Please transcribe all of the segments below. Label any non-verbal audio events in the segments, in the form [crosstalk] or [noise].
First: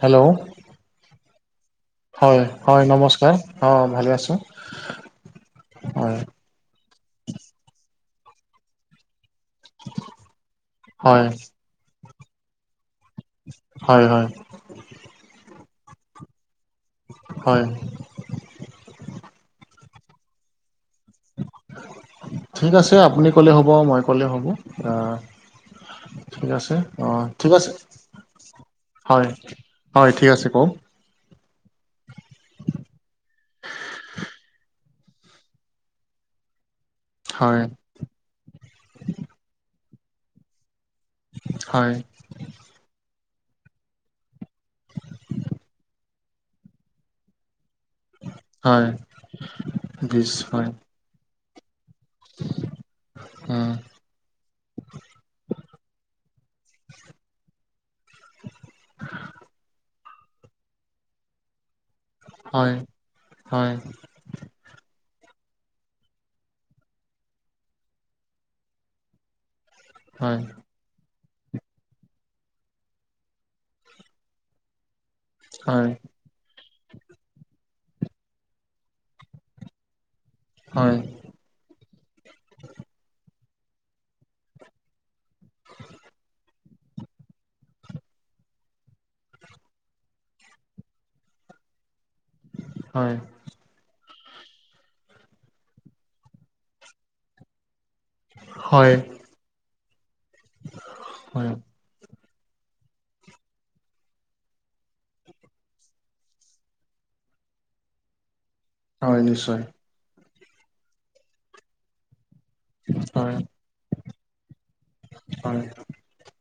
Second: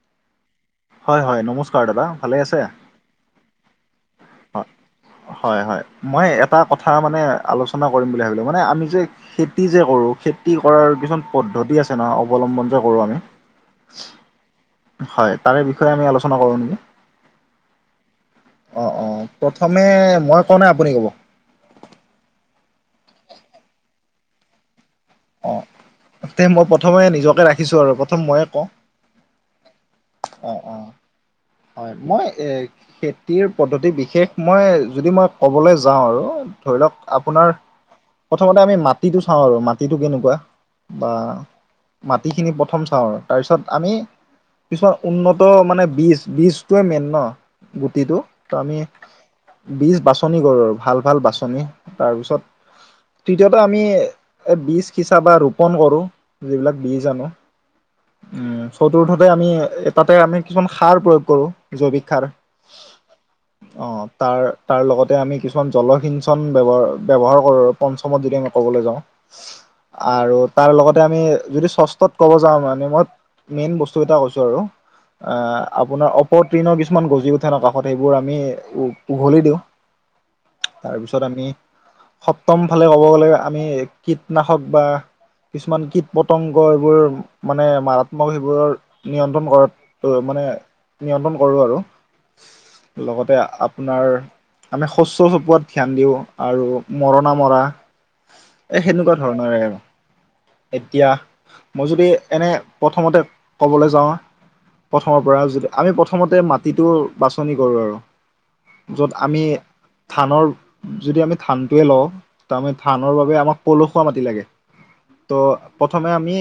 Hello হয় হয় নমস্কাৰ দাদা ভালে হয় আছে? হয় নমস্কাৰ অঁ ভালে আছোঁ হয় হয় মই এটা কথা মানে আলোচনা কৰিম বুলি ভাবিলোঁ মানে আমি যে খেতি যে কৰোঁ খেতি কৰাৰ হয় কিছুমান পদ্ধতি আছে নহয় অৱলম্বন যে কৰোঁ আমি হয় হয় হয় তাৰে বিষয়ে আমি আলোচনা কৰো নেকি? হয় অ অ প্ৰথমে মই কওঁ নে আপুনি ক'ব ঠিক আছে আপুনি ক'লে হ'ব মই ক'লে হ'ব আহ অ তে মই প্ৰথমে নিজকে ঠিক আছে ৰাখিছো আৰু প্ৰথম মইয়ে কওঁ হয় হয় ঠিক আছে অঁ কওঁক অঁ হয় মই এ খেতিৰ পদ্ধতি বিশেষ মই যদি মই ক'বলৈ যাওঁ আৰু ধৰি লওক আপোনাৰ হয় প্ৰথমতে আমি মাটিটো চাওঁ আৰু মাটিটো কেনেকুৱা বা হয় মাটিখিনি প্ৰথম চাও তাৰপিছত আমি কিছুমান উন্নত মানে বীজ বীজটোৱে মেইন ন গুটিটো ত আমি হয় বীজ বিছ বাছনি কৰো হয় আৰু ভাল ভাল বাছনি তাৰপিছত তৃতীয়তে উম আমি এই বীজ সিঁচা বা ৰোপণ কৰোঁ যিবিলাক বীজ আনো উম চতুৰ্থতে আমি তাতে আমি কিমান সাৰ প্ৰয়োগ কৰো জৈৱিক সাৰ। হয় হয় অ তাৰ তাৰ লগতে আমি কিছুমান জলসিঞ্চন ব্যৱহাৰ ব্যৱহাৰ কৰোঁ পঞ্চমত যদি আমি ক'বলৈ যাওঁ আৰু হয় তাৰ লগতে আমি যদি ষষ্ঠত ক'ব যাওঁ আমাৰ শেষত মেইন বস্তু এটা কৈছো আৰু অ হয় আপুনাৰ টিনৰ কিছুমান গজি উঠে ন কাষত সেইবোৰ আমি উ উঘলি দিওঁ হয় তাৰপিছত আমি সপ্তম ফালে ক'ব গ'লে আমি কীটনাশক বা কিছুমান কীট পতংগ এইবোৰ মানে মাৰাত্মক সেইবোৰৰ নিয়ন্ত্ৰণ কৰাত মানে নিয়ন্ত্ৰণ কৰোঁ আৰু হয় লগতে আপ আপোনাৰ আমি শস্য চপোৱাত ধ্যান দিওঁ আৰু মৰণা মৰা এ হয় সেনেকুৱা ধৰণৰ আৰু এতিয়া হয় মই যদি এনে প্ৰথমতে ক'বলৈ যাওঁ প্ৰথমৰ পৰা যদি আমি প্ৰথমতে মাটিটো বাছনি কৰোঁ আৰু য'ত হয় আমি নিশ্চয় ধানৰ যদি আমি ধানটোৱে লওঁ ত আমি ধানৰ হয় বাবে আমাক পলসুৱা মাটি লাগে হয় ত' প্ৰথমে আমি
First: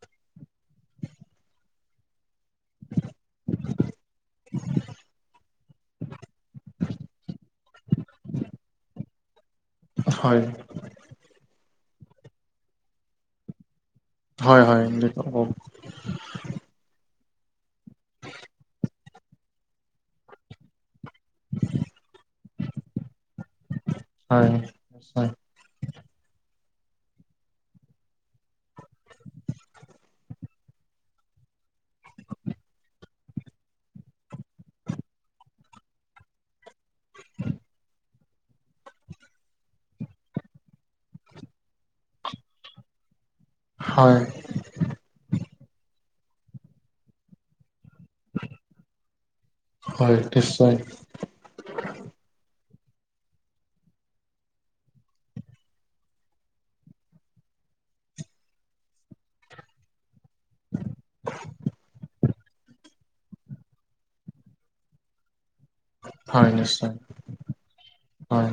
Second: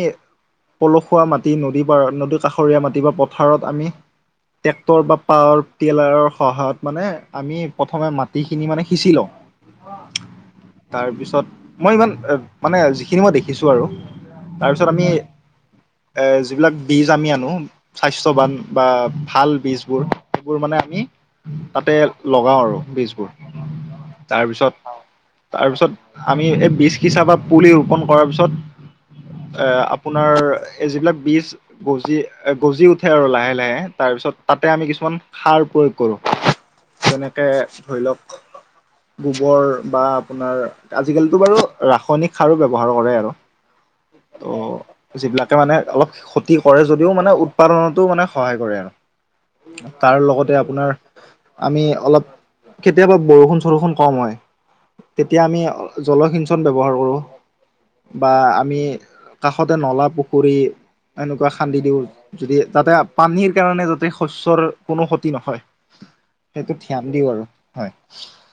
পলসুৱা মাটি নদী পাৰ নদী কাষৰীয়া মাটি বা পথাৰত আমি ট্ৰেক্টৰ বা পাৱাৰ টিলাৰৰ সহায়ত মানে আমি প্ৰথমে মাটিখিনি মানে সিঁচি লওঁ [unintelligible] হয় তাৰপিছত মই ইমান মানে যিখিনি মই দেখিছোঁ আৰু হয় হয় তাৰপিছত আমি [unintelligible] এ যিবিলাক বীজ আমি আনো স্বাস্থ্যৱান বা ভাল বীজবোৰ, সেইবোৰ মানে আমি তাতে লগাও আৰু বীজবোৰ। তাৰপিছত তাৰপিছত আমি, এই বীজ সিচা বা পুলি ৰোপন কৰা পিছত এ আপোনাৰ এই যিবিলাক বীজ গজি, গজি উঠে আৰু লাহে, লাহে। তাৰপিছত তাতে আমি কিছুমান সাৰ প্ৰয়োগ কৰোঁ। যেনেকে ধৰি লওক গোবৰ বা আপোনাৰ আজিকালিতো বাৰু ৰাসায়নিক সাৰো ব্যৱহাৰ কৰে আৰু। হয়। অ', যিবিলাকে মানে, অলপ ক্ষতি কৰে যদিও মানে উৎ পাদনতো মানে সহায় কৰে আৰু। তাৰ হয় লগতে নিশ্চয় আপোনাৰ আমি অলপ কেতিয়াবা বৰষুণ-চৰষুণ কম হয়। তেতিয়া আমি জলসিঞ্চন ব্যৱহাৰ কৰো বা আমি সতে নলা, পুখুৰী এনেকুৱা খান্দি দিওঁ, যদি যাতে পানীৰ কাৰণে যাতে শস্যৰ কোনো ক্ষতি নহয়। হয় সেইটো নিশ্চয় ধ্যান দিওঁ আৰু হয়। হয়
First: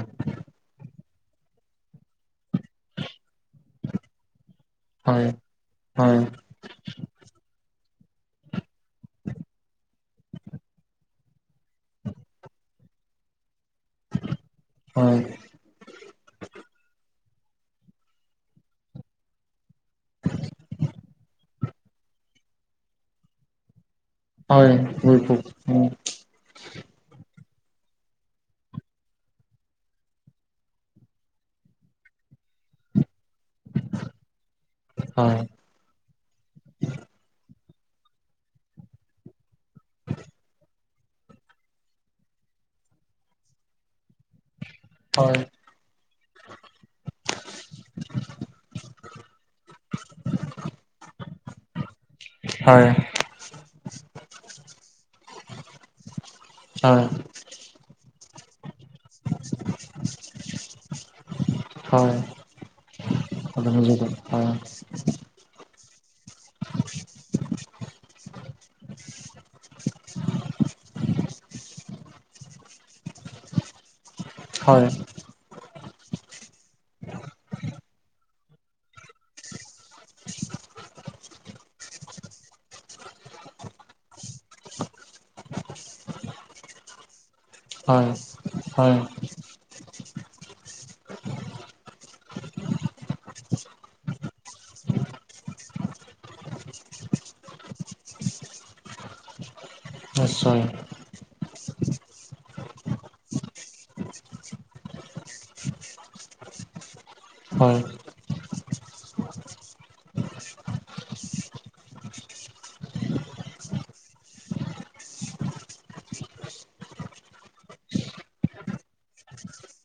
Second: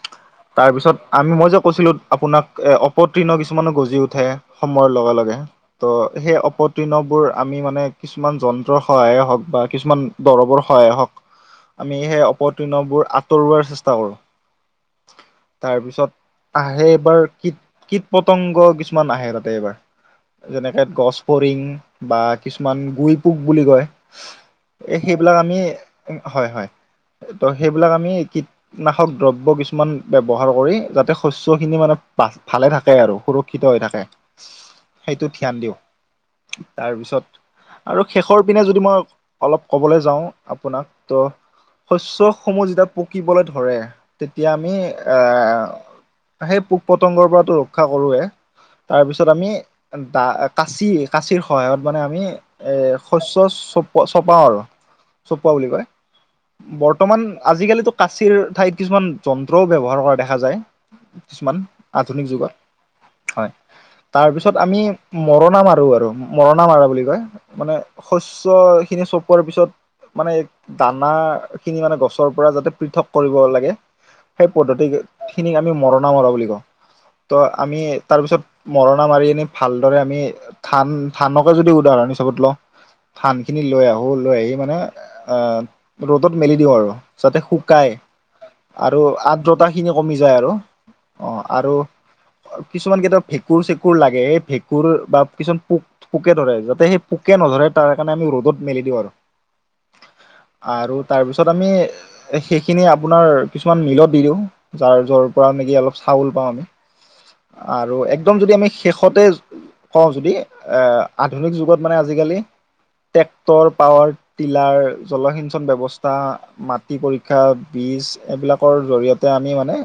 তাৰপিছত, আমি মই যে কৈছিলোঁ আপোনাক এ অপতীৰ্ণ কিছুমানো গজি উঠে, সময়ৰ লগে, হয় লগে ত' হয় সেই অপতীৰ্ণবোৰ আমি মানে কিছুমান যন্ত্ৰৰ সহায়ে হওঁক বা কিছুমান দৰবৰ সহায়ে হওক আমি সেই, অপতীৰ্ণবোৰ আঁতৰোৱাৰ চেষ্টা হয় কৰোঁ। তাৰপিছত আহে এইবাৰ কীট, কীট-পতংগ কিছুমান নাহে তাতে এইবাৰ। যেনেকে গছ ফৰিং বা কিছুমান গুই পোক বুলি কয়। হয় হয় সেইবিলাক আমি হয় হয়, হয়, ত' সেইবিলাক আমি কিট নাশক দ্ৰব্য কিছুমান ব্যৱহাৰ কৰি যাতে, শস্য খিনি মানে ভালে থাকে আৰু। সুৰ ক্ষিত হৈ থাকে। সেইটো হয় ধ্যান দিওঁ। তাৰপিছত আৰু শেষৰ পিনে যদি মই অলপ ক'বলৈ যাওঁ আপোনাক, ত' শস্য সমূহ যেতিয়া পকিবলৈ ধৰে তেতিয়া আমি এ হয় সেই পোক-পতংগৰ পৰাটো ৰক্ষা কৰোৱে, তাৰপিছত আমি দা, কাঁচি কাঁচিৰ, সহায়ত মানে আমি এ হয় শস্যৰ চপোৱা চপাও আৰু, চপোৱা বুলি কয়। বৰ্তমান, আজিকালিতো কাচিৰ ঠাইত কিছুমান যন্ত্ৰও ব্যৱহাৰ কৰা দেখা যায়। কিছুমান আধুনিক যুগত হয়, তাৰপিছত আমি মৰণা মাৰো আৰু, মৰণা মাৰা বুলি কয়। মানে শস্য খিনি চপোৱাৰ পিছত মানে দানা খিনি মানে, গছৰ পৰা যাতে পৃথক কৰিব লাগে। সেই হয় পদ্ধতি হয় খিনিক আমি মৰণা মৰা বুলি কওঁ। ত' আমি তাৰ পিছত মৰণা মাৰি আনি ভালদৰে আমি ধান, ধানকে যদি উদাহৰণ হিচাপত লওঁ ধান খিনি লৈ আহো, লৈ আহি মানে আহ ৰ'দত মেলি দিওঁ আৰু। যাতে শুকায় হয় আৰু আৰ্দ্ৰতাখিনি কমি যায় আৰু, অ', আৰু কিছুমান কেইটা ভেঁকুৰ-চেঁকুৰ লাগে এই ভেঁকুৰ বা কিছুমান পোক, পোকে ধৰে যাতে সেই পোকে নধৰে, তাৰ কাৰণে আমি ৰ'দত মেলি দিওঁ আৰু। নিশ্চয় আৰু তাৰপিছত আমি এ সেইখিনি আপোনাৰ কিছুমান মিলত দি দিওঁ। যাৰ, যৰ পৰা নেকি অলপ চাউল পাওঁ আমি। হয় আৰু একদম যদি আমি শেষতে কওঁ, যদি এ আধুনিক যুগত মানে আজিকালি ট্ৰেক্টৰ, পাৱাৰ টিলাৰ, জলসিঞ্চন ব্যৱস্থা মাটি পৰীক্ষা, বীজ এইবিলাকৰ জৰিয়তে আমি মানে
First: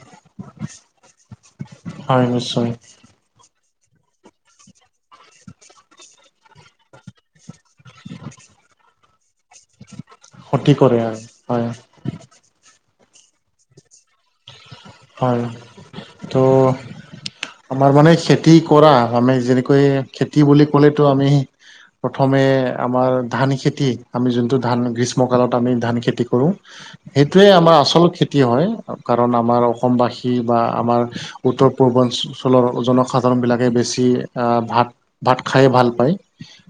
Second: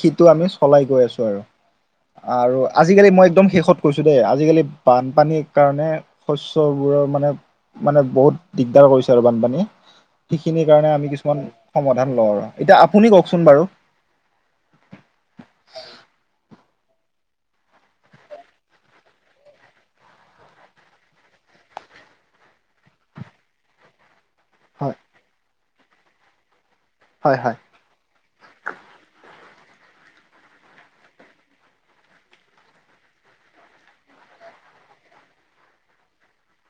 সেইটো আমি চলাই গৈ আছো আৰু, হয় আৰু নিশ্চয় আজিকালি মই একদম শেষত কৈছো দেই, আজিকালি বানপানীৰ কাৰণে শস্যবোৰ মানে মানে বহুত দিগদাৰ কৰিছে আৰু বানপানীয়ে, সেইখিনিৰ ক্ষতি কাৰণে কৰে আমি আৰু কিছুমান হয় সমাধান লওঁ, এতিয়া, আপুনি কওঁকচোন বাৰু? হয়, ত'- আমাৰ মানে খেতি কৰা, আমি যেনেকৈ খেতি বুলি ক'লেটো আমি প্ৰথমে আমাৰ, ধান খেতি আমি যোনটো ধান, হয় গ্ৰীষ্মকালত আমি ধান খেতি কৰোঁ, হয় সেইটোৱে হয় আমাৰ আচল খে খেতি হয় কাৰণ, আমাৰ অসমবাসী বা আমাৰ উত্তৰ পূৰ্বাঞ্চলৰ জনসাধাৰণ বিলাকে বেছি, আহ ভাত ভাত খাই ভাল পায়,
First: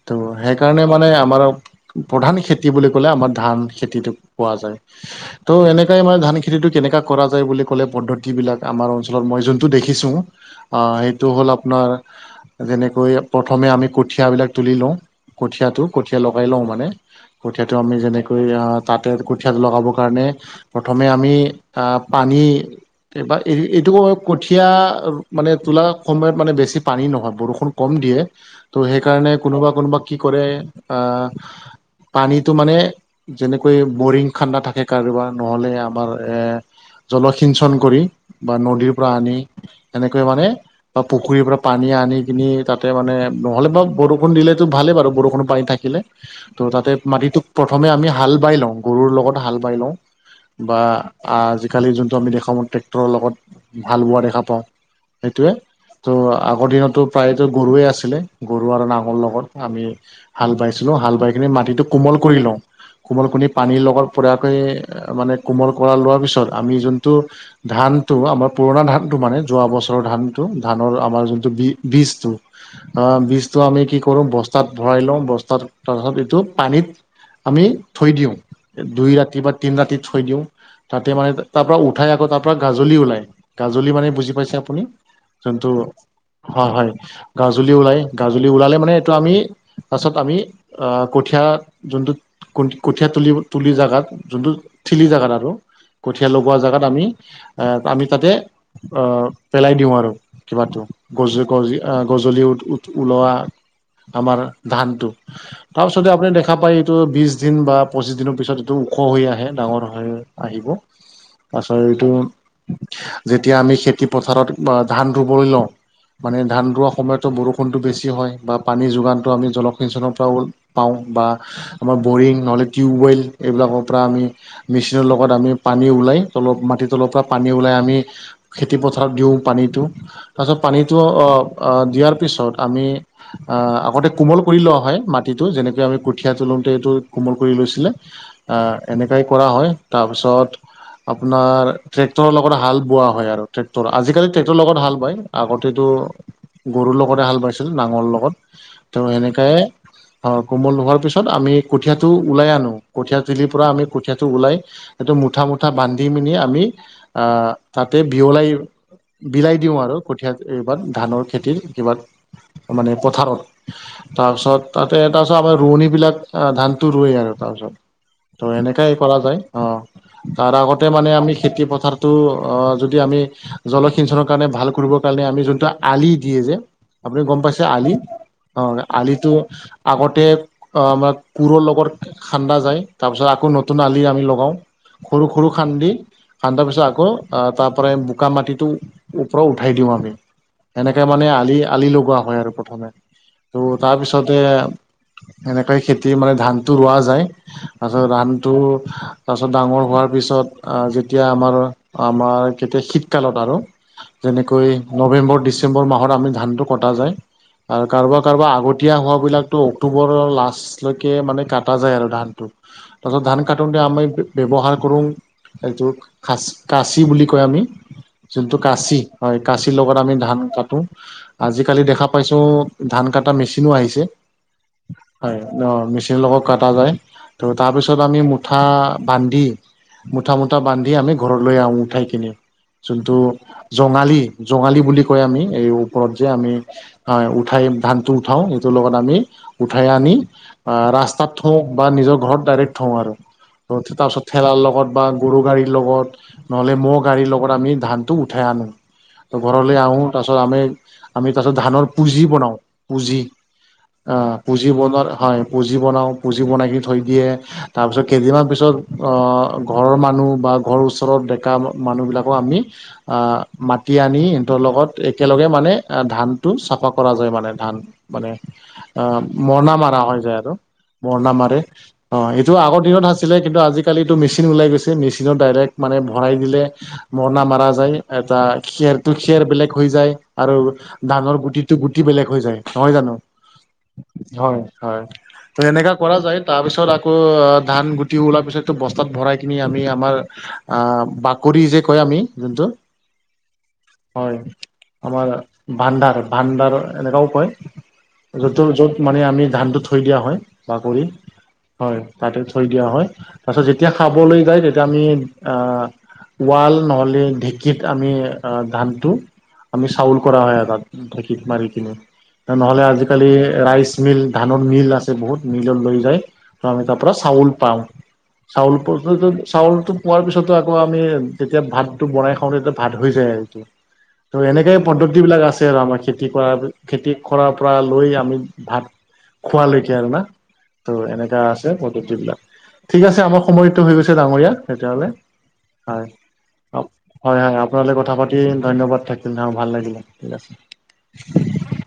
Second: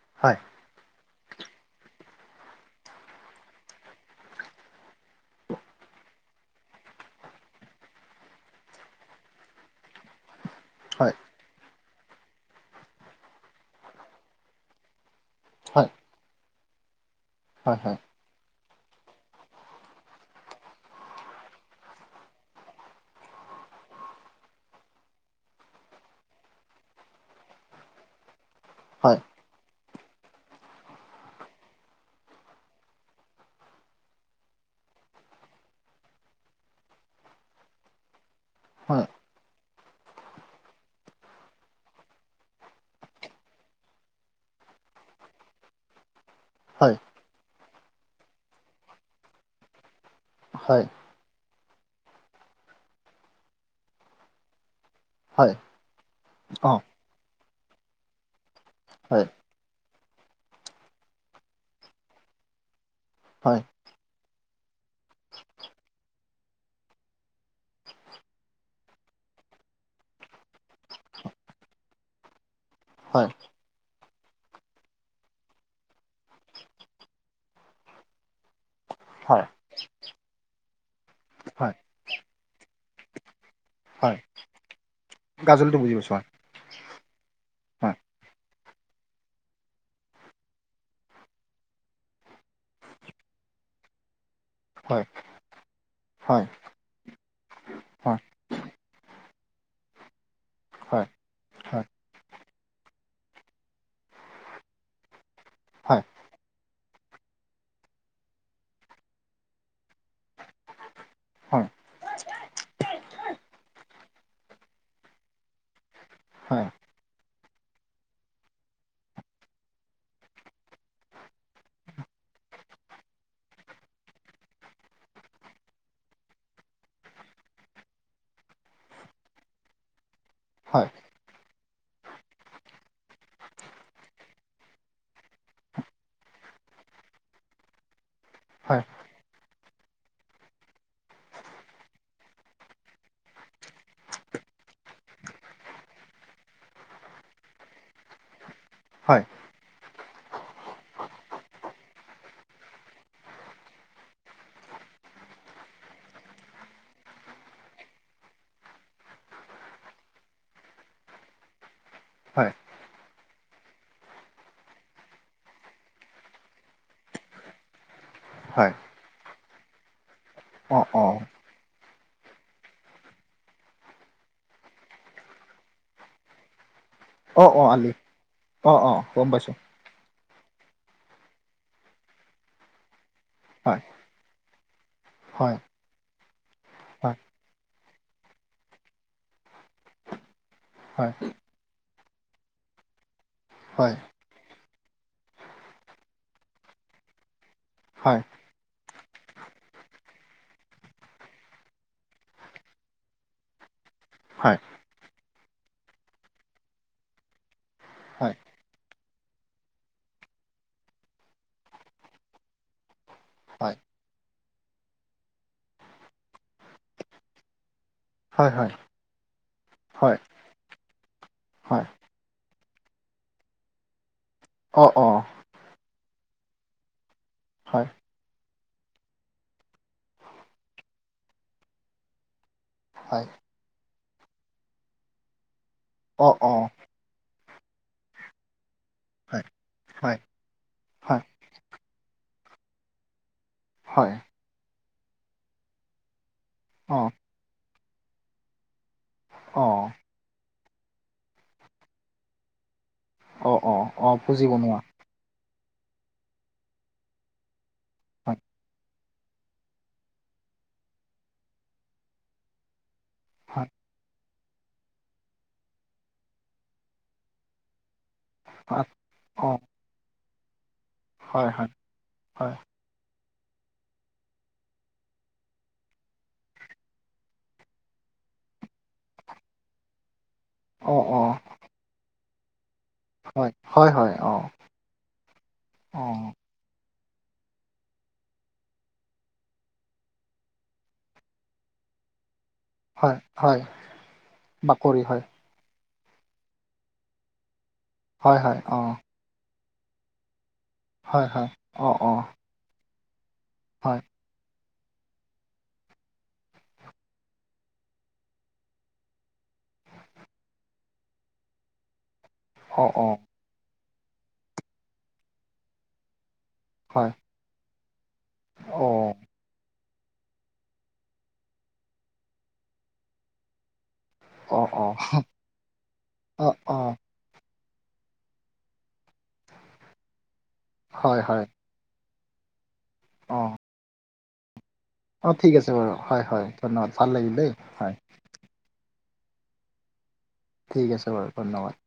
ত' হয় সেইকাৰণে মানে আমাৰ প্ৰধান খেতি বুলি ক'লে, আমাৰ ধান খেতিটো পোৱা যায়। ত', এনেকাই মানে ধান খেতিটো কেনেকা কৰা যায় বুলি ক'লে পদ্ধতিবিলাক আমাৰ অঞ্চলত মই যোনটো দেখিছোঁ, হয় সেইটো হ'ল আপোনাৰ যেনেকৈ প্ৰথমে আমি কঠিয়াবিলাক তুলি লওঁ, কঠীয়াটো, হয় কঠীয়া লগাই লওঁ মানে। কঠিয়াটো হয় আমি হয় যেনেকৈ আহ তাতে কঠীয়া লগাবৰ কাৰণে, প্ৰথমে আমি পানী এইটো, কঠীয়া মানে তোলা সময়ত মানে বেছি পানী নহয়, বৰষুণ কম দিয়ে, ত' হয় সেইকাৰণে কোনোবা কোনোবা কি কৰে, পানীটো মানে যেনেকৈ বৰিং খান্ডা থাকে কাৰোবাৰ, নহ'লে আমাৰ এ, জলসিঞ্চন কৰি, বা নদীৰ হয় পৰা আনি, এনেকৈ মানে বা পুখুৰীৰ পৰা পানী আনি কিনি, তাতে মানে নহ'লে মই, বৰষুণ দিলেটো ভালেই বাৰু, বৰষুণ পানী থাকিলে। ত' হয় তাতে মাটিটোক, প্ৰথমে আমি হাল বাই লওঁ, গৰুৰ লগত হাল বাই লওঁ। বা, হয় আজিকালি যোনটো আমি দেখা পাওঁ ট্ৰেক্টৰৰ লগত হাল বোৱা দেখা পাওঁ। হয় সেইটোৱে, ত' আগৰ অ দিনতটো প্ৰায়তো গৰুৱে আছিলে, গৰু আৰু নাঙলৰ হয় লগত। আমি হাল বাইছিলোঁ, হাল বাই কিনি মাটিটো কোমল কৰি লওঁ, কোমল কৰি হয় পানীৰ লগত পৰাকৈ মানে কোমল কৰা লোৱাৰ পিছত, আমি যোনটো ধান টো আমাৰ পুৰণা ধানতটো, মানে যোৱা বছৰৰ ধান টো, ধানৰ আমাৰ যোনটো বিজ বীজটো [inaudible] অ', বীছ এইটো আমি কি কৰোঁ, বস্তাত ভৰাই লওঁ, বস্তাত তাৰপাছত এইটো পানীত আমি থৈ দিওঁ। দুই ৰাতি হয় বা তিন ৰাতি থৈ দিওঁ, তাতে মানে তাৰ হয় পৰা উঠাই আকৌ তাৰ গাজলি ওলায়, গাজলি মানে হয় বুজি পাইছে আপুনি, যোনটো গাজলটো বুজি পাইছো হয়, হয় গাজুলি হয় ওলাই, গাজুলি ওলালে মানে এইটো আমি পাছত আমি, আ' কঠীয়া যোনটোত কঠীয়া তুলি-তুলি জাগাত, যোনটো হয় ঠিলি জাগাতাটো, কঠীয়া হয় লগোৱা জাগাত আমি এ, আমি হয় তাতে অ', পেলাই দিওঁ আৰু। কিবাটো, হয় গজি-গজি হয় আ' গজলি ওত-ওত ওলোৱা, আমাৰ ধানটো। হয় তাৰপাছতে আপুনি দেখা পায়, এইটো বিশ দিন বা পঁচিশ দিনৰ পিছত এইটো ওখ হৈ আহে, ডাঙৰ নহয় আহিব, হয় [unintelligible] যেতিয়া আমি খেতি পথাৰত, বা ধান ৰুবলৈ লওঁ মানে ধান হয় ৰোৱা সময়তটো বৰষ কোনটো বেছি হয়, বা পানী যোগানটো আমি জলসিঞ্চনৰ পৰা পাওঁ, বা আমাৰ বৰিং, নহ'লে টিউৱেল এইবিলাকৰ পৰা আমি মেচিনৰ লগত আমি পানী ওলাই, তলৰ মাটিত তলৰ পৰা পানী ওলাই, আমি খেতি পথাৰত দিওঁ পানীটো, পাছত হয় পানীটো অ' অ', দিয়াৰ পিছত আমি আ' আগতে কোমল কৰি লোৱা হয় মাটিটো, যেনেকে আমি কঠিয়া তোলোঁতে এইটো কোমল কৰি লৈছিলে। আ' হয় এনেকাই কৰা হয়, তাৰপিছত আপোনাৰ ট্ৰেক্টৰৰ লগত হাল বোৱা হয় আৰু, ট্ৰেক্টৰ, আজিকালি ট্ৰেক্টৰৰ লগত হাল বায়, আগতেতো গৰুৰ লগতে হাল বাইছিল, নাঙৰ লগত, তেওঁ হয় এনেকাই অ' কোমল হোৱাৰ পিছত আমি কঠীয়াটো ওলাই আনোঁ, কঠীয়া তুলিৰপৰা আমি কঠীয়াটো ওলাই সেইটো মুঠা, মুঠা বান্ধি মিনি আমি আ, তাতে বিয়লাই বিলাই দিওঁ আৰু কঠীয়াত এইবাত, ধানৰ খেতিৰ হয় কিবাত মানে পথাৰত। তাৰপিছত তাতে তাৰপিছত আমাৰ ৰোৱনীবিলাক আ ধানটো ৰোৱে আৰু তাৰপিছত। ত' হয় এনেকাই কৰা যায়। অ' তাৰ অ আগতে অ মানে আমি খেতি পথাৰটো, অ' যদি আমি জলসিঞ্চনৰ কাৰণে, ভাল কৰিবৰ কাৰণে, আমি যোনটো আলি দিয়ে যে আপুনি গম অ অ পাইছে আলি? অ' আলিটো আগতে আ, মানে কোৰৰ লগত খান্দা যায়, তাৰপিছত আকৌ নতুন হয় আলি আমি লগাওঁ। সৰু সৰু হয় খান্দি খান্দা পিছত আকৌ, হয় আ, তাৰপৰাই বোকা মাটিটো ওপৰত উঠাই দিওঁ আমি। সেনেকে হয় মানে আলি, আলি লগোৱা হয় আৰু প্ৰথমে, ত' হয় তাৰপিছতে এনেকৈ খেতি মানে, ধানটো ৰোৱা যায়। তাৰপিছত হয় ধানটো, তাৰপিছত ডাঙৰ হোৱাৰ পিছত, আ যেতিয়া আমাৰ, আমাৰ কেতিয়া শীতকালত আৰু। হয় যেনেকৈ নৱেম্বৰ, ডিচেম্বৰ মাহত আমি ধানটো কটা যায়। আৰু কাৰোবাৰ কাৰোবাৰ আগতীয়া হোৱাবিলাকতো অক্টোবৰৰ লাষ্ট লৈকে মানে কাটা যায় আৰু ধানটো। তাৰপাছত ধান হয় কাটোতে আমি ব্যৱহাৰ কৰোঁ, এইটোক খাচ, কাঁচি বুলি কয় আমি। হয় হয় যোনটো হয় কাঁচি হয়, কাঁচিৰ লগত আমি হয় ধান কাটো। আজিকালি হয় দেখা পাইছোঁ ধান কাটা মেচিনো আহিছে। অ অ হয়, অ' মেচিনৰ লগত কাটা যায়। ত' হয় তাৰপিছত আমি, মুঠা বান্ধি, মুঠা মুঠা বান্ধ দি আমি ঘৰলৈ আহো উঠাই কিনে। যোনটো হয় জঙালী, জঙালী বুলি কয় আমি, এই ওপৰত যে অ আমি অ হয়, উঠাই ধানটো উঠাওঁ, সেইটোৰ লগত আমি হয় উঠাই আনি হয় অ' হয় ৰাস্তাত থওঁক বা নিজৰ ঘৰত ডাইৰেক্ট থওঁ আৰু। ত' হয় তাৰপিছত ঠেলাৰ লগত বা গৰু গাড়ী লগত নহ'লে ম'হ অ গাড়ীৰ লগত আমি ধানটো উঠাই আনো। অ ঘৰলৈ আহো, তাৰপাছত আমি, আমি তাৰপাছত ধানৰ পুঁজি বনাও পুঁজি। অ অ অ আ, পুঁজি পূঁজি বনোৱা বনাৰ হয়। পুজি বনাওঁ পুজি বনাই কিনি থৈ দিয়ে। তাৰপিছত হয় কেইদিনমান পিছত ঘৰৰ মানুহ বা ঘৰ ওচৰত ডেকা মানুহবিলাকো আমি আ, হয় মাতি আনি সিহঁতৰ লগত একেলগে মানে ধানটো চাফা কৰা যায় মানে ধান। মানে আ, অ মৰণা মাৰা হৈ যায় আৰু মৰণা হয় মাৰি। হয় অ, এইটো হয় আগৰ দিনত আছিলে, কিন্তু আজিকালি এইটো মেচিন ওলাই গৈছে, মেচিনত ডাইৰেক্ট মানে ভৰাই দিলে মৰণা মাৰা যায়, এটা খেৰটো খেৰ বেলেগ হৈ যায় আৰু অ অ ধানৰ গুটিটো গুটি বেলেগ হৈ যায়, নহয় জানো? হয়, হয়, অ, হয়, হয়। ত' এনেকা অ, কৰা যায়, তাৰপিছত আকৌ ধান গুটি ওলাৰ পিছততো বস্তাত ভৰাই কিনি আমি আমাৰ আ, বাকৰি যে কয় আমি যোনটো হয়, হয়। হয়, বাকৰি হয়, আমাৰ ভাণ্ডাৰ, ভাণ্ডাৰ এনেকাও কয়। হয়, হয়, যটো অ, য'ত মানে আমি ধানটো থৈ দিয়া হয়, বাকৰি হয়, অ, হয়, অ, তাতে থৈ দিয়া হয়। তাৰপাছত যেতিয়া হয়, খাবলৈ যায় তেতিয়া আমি আহ, ৱাল ন'হলে ঢেঁকীত আমি আহ ধানটো আমি চাউল কৰা হয় আ তাত ধেকীত মাৰি কিনে নহ'লে অ, অ, আজিকালি ৰাইচ মিল, ধানৰ মিল আছে বহুত মিলত লৈ যায়। [unintelligible] আমি তাৰ হয়, পৰা চাউল পাওঁ। চাউল অ, [unintelligible] চাউলটো পোৱাৰ পিছতো আকৌ আমি যেতিয়া ভাতটো বনাই খাওঁ, তেতিয়া ভাত হৈ যায় এইটো। ত', অ, অ, এনেকে পদ্ধতি বিলাক আছে আৰু আমাৰ খেতি অ, কৰা অ, খেতি কৰাৰ পৰা লৈ আমি ভাত খোৱালৈকে আৰু না। ত', হয়, এনেকা হয়, আছে পদ্ধতি বিলাক ঠিক আছে, অ, আমাৰ সময়তো হৈ গৈছে ডাঙৰীয়া। তেতিয়াহলে, অ, ঠিক আছে বাৰু হয় ধন্যবাদ ভাল লাগিল হয়, দেই হয়। আপোনালে কথা পা ধন্যবাদ থাকিল, ভাল লাগিলে। ঠিক আছে ঠিক আছে বাৰু ধন্যবাদ।